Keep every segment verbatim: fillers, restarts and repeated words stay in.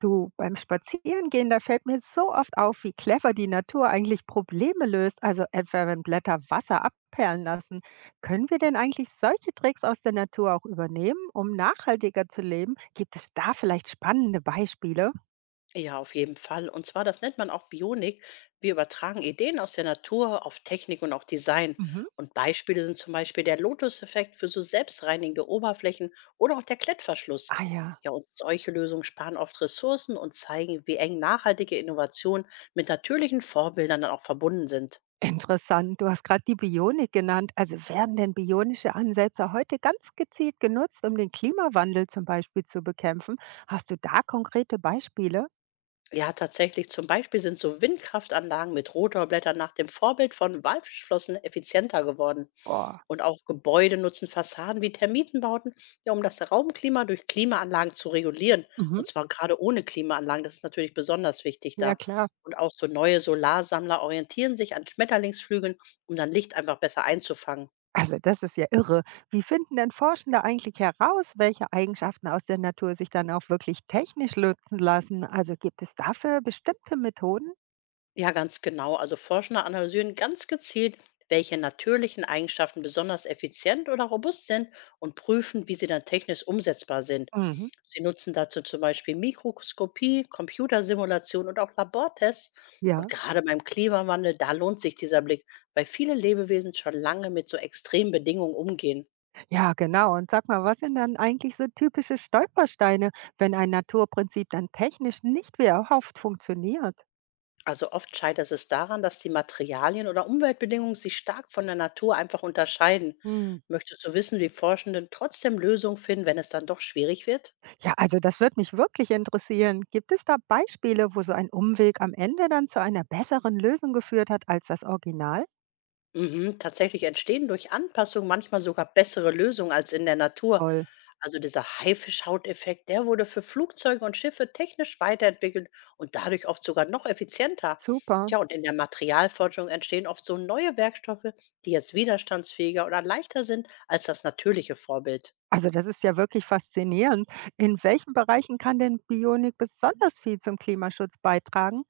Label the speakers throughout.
Speaker 1: Du, beim Spazierengehen, da fällt mir so oft auf, wie clever die Natur eigentlich Probleme löst, also etwa wenn Blätter Wasser abperlen lassen. Können wir denn eigentlich solche Tricks aus der Natur auch übernehmen, um nachhaltiger zu leben? Gibt es da vielleicht spannende Beispiele?
Speaker 2: Ja, auf jeden Fall. Und zwar, das nennt man auch Bionik. Wir übertragen Ideen aus der Natur auf Technik und auch Design.
Speaker 1: Mhm.
Speaker 2: Und Beispiele sind zum Beispiel der Lotus-Effekt für so selbstreinigende Oberflächen oder auch der Klettverschluss.
Speaker 1: Ah ja,
Speaker 2: Ja, und solche Lösungen sparen oft Ressourcen und zeigen, wie eng nachhaltige Innovationen mit natürlichen Vorbildern dann auch verbunden sind.
Speaker 1: interessant. Du hast gerade die Bionik genannt. Also werden denn bionische Ansätze heute ganz gezielt genutzt, um den Klimawandel zum Beispiel zu bekämpfen? Hast du da konkrete Beispiele?
Speaker 2: Ja, tatsächlich, zum Beispiel sind so Windkraftanlagen mit Rotorblättern nach dem Vorbild von Walfischflossen effizienter geworden.
Speaker 1: Boah.
Speaker 2: Und auch Gebäude nutzen Fassaden wie Termitenbauten, ja, um das Raumklima durch Klimaanlagen zu regulieren.
Speaker 1: Mhm.
Speaker 2: Und zwar gerade ohne Klimaanlagen, das ist natürlich besonders wichtig
Speaker 1: Ja,
Speaker 2: da.
Speaker 1: klar.
Speaker 2: Und auch so neue Solarsammler orientieren sich an Schmetterlingsflügeln, um dann Licht einfach besser einzufangen.
Speaker 1: Also das ist ja irre. Wie finden denn Forschende eigentlich heraus, welche Eigenschaften aus der Natur sich dann auch wirklich technisch lösen lassen? Also gibt es dafür bestimmte Methoden?
Speaker 2: Ja, ganz genau. Also Forscher analysieren ganz gezielt, welche natürlichen Eigenschaften besonders effizient oder robust sind und prüfen, wie sie dann technisch umsetzbar sind.
Speaker 1: Mhm.
Speaker 2: Sie nutzen dazu zum Beispiel Mikroskopie, Computersimulation und auch Labortests. Und
Speaker 1: Ja,
Speaker 2: gerade beim Klimawandel, da lohnt sich dieser Blick, weil viele Lebewesen schon lange mit so extremen Bedingungen umgehen.
Speaker 1: ja, genau. Und sag mal, was sind dann eigentlich so typische Stolpersteine, wenn ein Naturprinzip dann technisch nicht wie erhofft funktioniert?
Speaker 2: Also oft scheitert es daran, dass die Materialien oder Umweltbedingungen sich stark von der Natur einfach unterscheiden.
Speaker 1: Hm.
Speaker 2: Möchtest du wissen, wie Forschenden trotzdem Lösungen finden, wenn es dann doch schwierig wird?
Speaker 1: Ja, also das würde mich wirklich interessieren. Gibt es da Beispiele, wo so ein Umweg am Ende dann zu einer besseren Lösung geführt hat als das Original?
Speaker 2: Mhm, tatsächlich entstehen durch Anpassung manchmal sogar bessere Lösungen als in der Natur.
Speaker 1: Toll.
Speaker 2: Also dieser Haifischhauteffekt, der wurde für Flugzeuge und Schiffe technisch weiterentwickelt und dadurch oft sogar noch effizienter.
Speaker 1: Super.
Speaker 2: Tja, und in der Materialforschung entstehen oft so neue Werkstoffe, die jetzt widerstandsfähiger oder leichter sind als das natürliche Vorbild.
Speaker 1: Also, das ist ja wirklich faszinierend. In welchen Bereichen kann denn Bionik besonders viel zum Klimaschutz beitragen?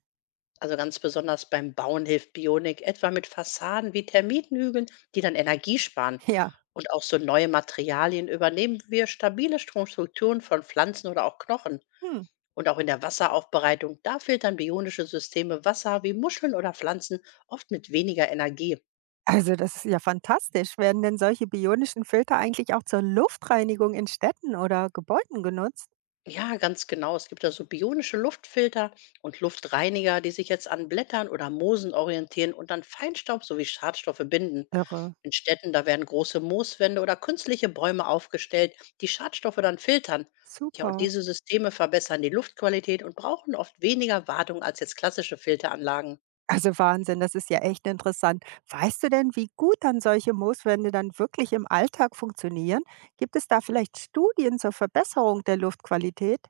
Speaker 2: Also ganz besonders beim Bauen hilft Bionik etwa mit Fassaden wie Termitenhügeln, die dann Energie sparen.
Speaker 1: Ja.
Speaker 2: Und auch so neue Materialien übernehmen wir stabile Strukturen von Pflanzen oder auch Knochen.
Speaker 1: Hm.
Speaker 2: Und auch in der Wasseraufbereitung, da filtern bionische Systeme Wasser wie Muscheln oder Pflanzen oft mit weniger Energie.
Speaker 1: Also, das ist ja fantastisch. Werden denn solche bionischen Filter eigentlich auch zur Luftreinigung in Städten oder Gebäuden genutzt?
Speaker 2: Ja, ganz genau. Es gibt da so bionische Luftfilter und Luftreiniger, die sich jetzt an Blättern oder Moosen orientieren und dann Feinstaub sowie Schadstoffe binden.
Speaker 1: Irre.
Speaker 2: In Städten, da werden große Mooswände oder künstliche Bäume aufgestellt, die Schadstoffe dann filtern. Tja, und
Speaker 1: Super.
Speaker 2: diese Systeme verbessern die Luftqualität und brauchen oft weniger Wartung als jetzt klassische Filteranlagen.
Speaker 1: Also Wahnsinn, das ist ja echt interessant. Weißt du denn, wie gut dann solche Mooswände dann wirklich im Alltag funktionieren? Gibt es da vielleicht Studien zur Verbesserung der Luftqualität?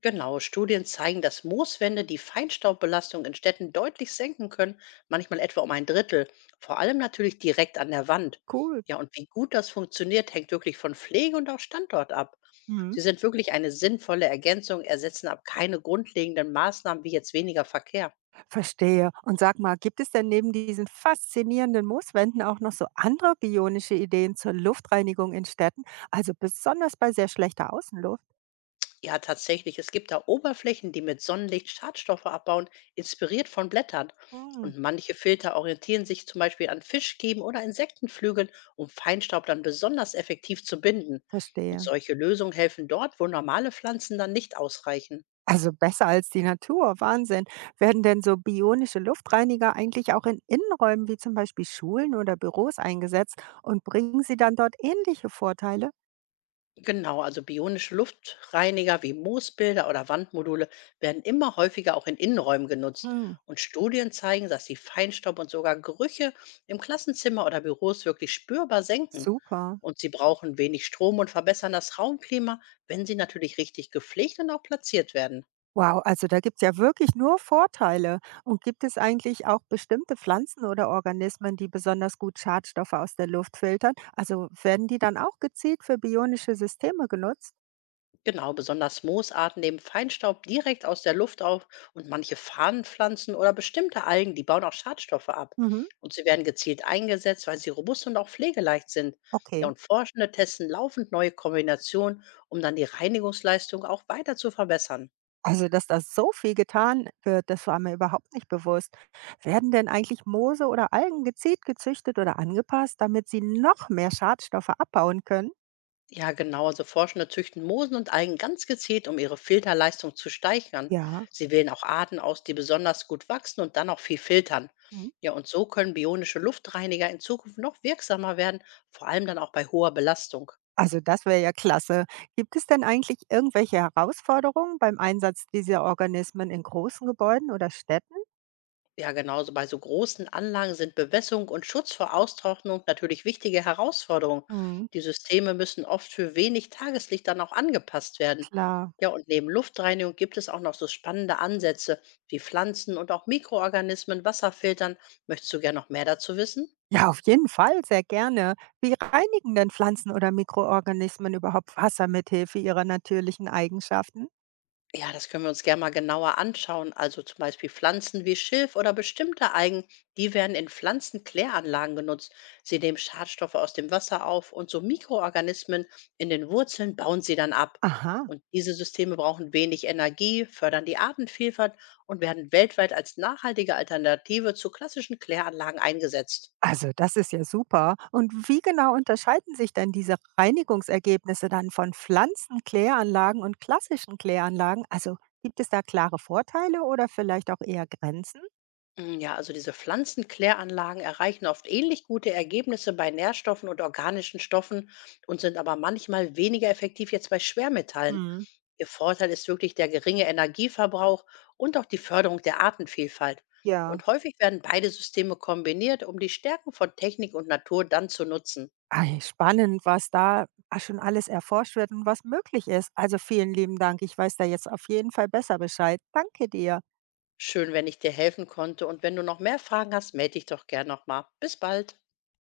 Speaker 2: Genau, Studien zeigen, dass Mooswände die Feinstaubbelastung in Städten deutlich senken können, manchmal etwa um ein Drittel, vor allem natürlich direkt an der Wand.
Speaker 1: Gut.
Speaker 2: Ja, und wie gut das funktioniert, hängt wirklich von Pflege und auch Standort ab.
Speaker 1: Hm.
Speaker 2: Sie sind wirklich eine sinnvolle Ergänzung, ersetzen aber keine grundlegenden Maßnahmen wie jetzt weniger Verkehr.
Speaker 1: Verstehe. Und sag mal, gibt es denn neben diesen faszinierenden Mooswänden auch noch so andere bionische Ideen zur Luftreinigung in Städten? Also besonders bei sehr schlechter Außenluft?
Speaker 2: Ja, tatsächlich. Es gibt da Oberflächen, die mit Sonnenlicht Schadstoffe abbauen, inspiriert von Blättern.
Speaker 1: Hm,
Speaker 2: Und manche Filter orientieren sich zum Beispiel an Fischgeben oder Insektenflügeln, um Feinstaub dann besonders effektiv zu binden. Und
Speaker 1: verstehe.
Speaker 2: solche Lösungen helfen dort, wo normale Pflanzen dann nicht ausreichen.
Speaker 1: Also besser als die Natur. Wahnsinn. Werden denn so bionische Luftreiniger eigentlich auch in Innenräumen wie zum Beispiel Schulen oder Büros eingesetzt und bringen sie dann dort ähnliche Vorteile?
Speaker 2: Genau, also bionische Luftreiniger wie Moosbilder oder Wandmodule werden immer häufiger auch in Innenräumen genutzt.
Speaker 1: Hm,
Speaker 2: Und Studien zeigen, dass sie Feinstaub und sogar Gerüche im Klassenzimmer oder Büros wirklich spürbar senken.
Speaker 1: super.
Speaker 2: Und sie brauchen wenig Strom und verbessern das Raumklima, wenn sie natürlich richtig gepflegt und auch platziert werden.
Speaker 1: Wow, also da gibt's ja wirklich nur Vorteile. Und gibt es eigentlich auch bestimmte Pflanzen oder Organismen, die besonders gut Schadstoffe aus der Luft filtern? Also werden die dann auch gezielt für bionische Systeme genutzt?
Speaker 2: Genau, besonders Moosarten nehmen Feinstaub direkt aus der Luft auf und manche Fahnenpflanzen oder bestimmte Algen, die bauen auch Schadstoffe ab.
Speaker 1: Mhm,
Speaker 2: Und sie werden gezielt eingesetzt, weil sie robust und auch pflegeleicht sind. Ja,
Speaker 1: okay.
Speaker 2: und Forschende testen laufend neue Kombinationen, um dann die Reinigungsleistung auch weiter zu verbessern.
Speaker 1: Also, dass da so viel getan wird, das war mir überhaupt nicht bewusst. Werden denn eigentlich Moose oder Algen gezielt gezüchtet oder angepasst, damit sie noch mehr Schadstoffe abbauen können?
Speaker 2: Ja, genau. Also Forschende züchten Moosen und Algen ganz gezielt, um ihre Filterleistung zu steigern.
Speaker 1: Ja.
Speaker 2: Sie wählen auch Arten aus, die besonders gut wachsen und dann auch viel filtern. Ja, und so können bionische Luftreiniger in Zukunft noch wirksamer werden, vor allem dann auch bei hoher Belastung.
Speaker 1: Also das wäre ja klasse. Gibt es denn eigentlich irgendwelche Herausforderungen beim Einsatz dieser Organismen in großen Gebäuden oder Städten?
Speaker 2: Ja, genauso bei so großen Anlagen sind Bewässerung und Schutz vor Austrocknung natürlich wichtige Herausforderungen.
Speaker 1: Mhm.
Speaker 2: Die Systeme müssen oft für wenig Tageslicht dann auch angepasst werden.
Speaker 1: Klar.
Speaker 2: Ja, und neben Luftreinigung gibt es auch noch so spannende Ansätze wie Pflanzen und auch Mikroorganismen, Wasserfiltern. Möchtest du gern noch mehr dazu wissen?
Speaker 1: Ja, auf jeden Fall, sehr gerne. Wie reinigen denn Pflanzen oder Mikroorganismen überhaupt Wasser mithilfe ihrer natürlichen Eigenschaften?
Speaker 2: Ja, das können wir uns gerne mal genauer anschauen. Also zum Beispiel Pflanzen wie Schilf oder bestimmte Algen, die werden in Pflanzenkläranlagen genutzt. Sie nehmen Schadstoffe aus dem Wasser auf und so Mikroorganismen in den Wurzeln bauen sie dann ab.
Speaker 1: Aha,
Speaker 2: Und diese Systeme brauchen wenig Energie, fördern die Artenvielfalt und werden weltweit als nachhaltige Alternative zu klassischen Kläranlagen eingesetzt.
Speaker 1: also das ist ja super. Und wie genau unterscheiden sich denn diese Reinigungsergebnisse dann von Pflanzenkläranlagen und klassischen Kläranlagen? Also gibt es da klare Vorteile oder vielleicht auch eher Grenzen?
Speaker 2: Mm, Ja, also diese Pflanzenkläranlagen erreichen oft ähnlich gute Ergebnisse bei Nährstoffen und organischen Stoffen und sind aber manchmal weniger effektiv jetzt bei Schwermetallen.
Speaker 1: Hm.
Speaker 2: Ihr Vorteil ist wirklich der geringe Energieverbrauch und auch die Förderung der Artenvielfalt.
Speaker 1: Ja.
Speaker 2: Und häufig werden beide Systeme kombiniert, um die Stärken von Technik und Natur dann zu nutzen.
Speaker 1: Ei, spannend, was da schon alles erforscht wird und was möglich ist. Also, vielen lieben Dank. Ich weiß da jetzt auf jeden Fall besser Bescheid. Danke dir.
Speaker 2: Schön, wenn ich dir helfen konnte und wenn du noch mehr Fragen hast, melde dich doch gern nochmal. Bis bald.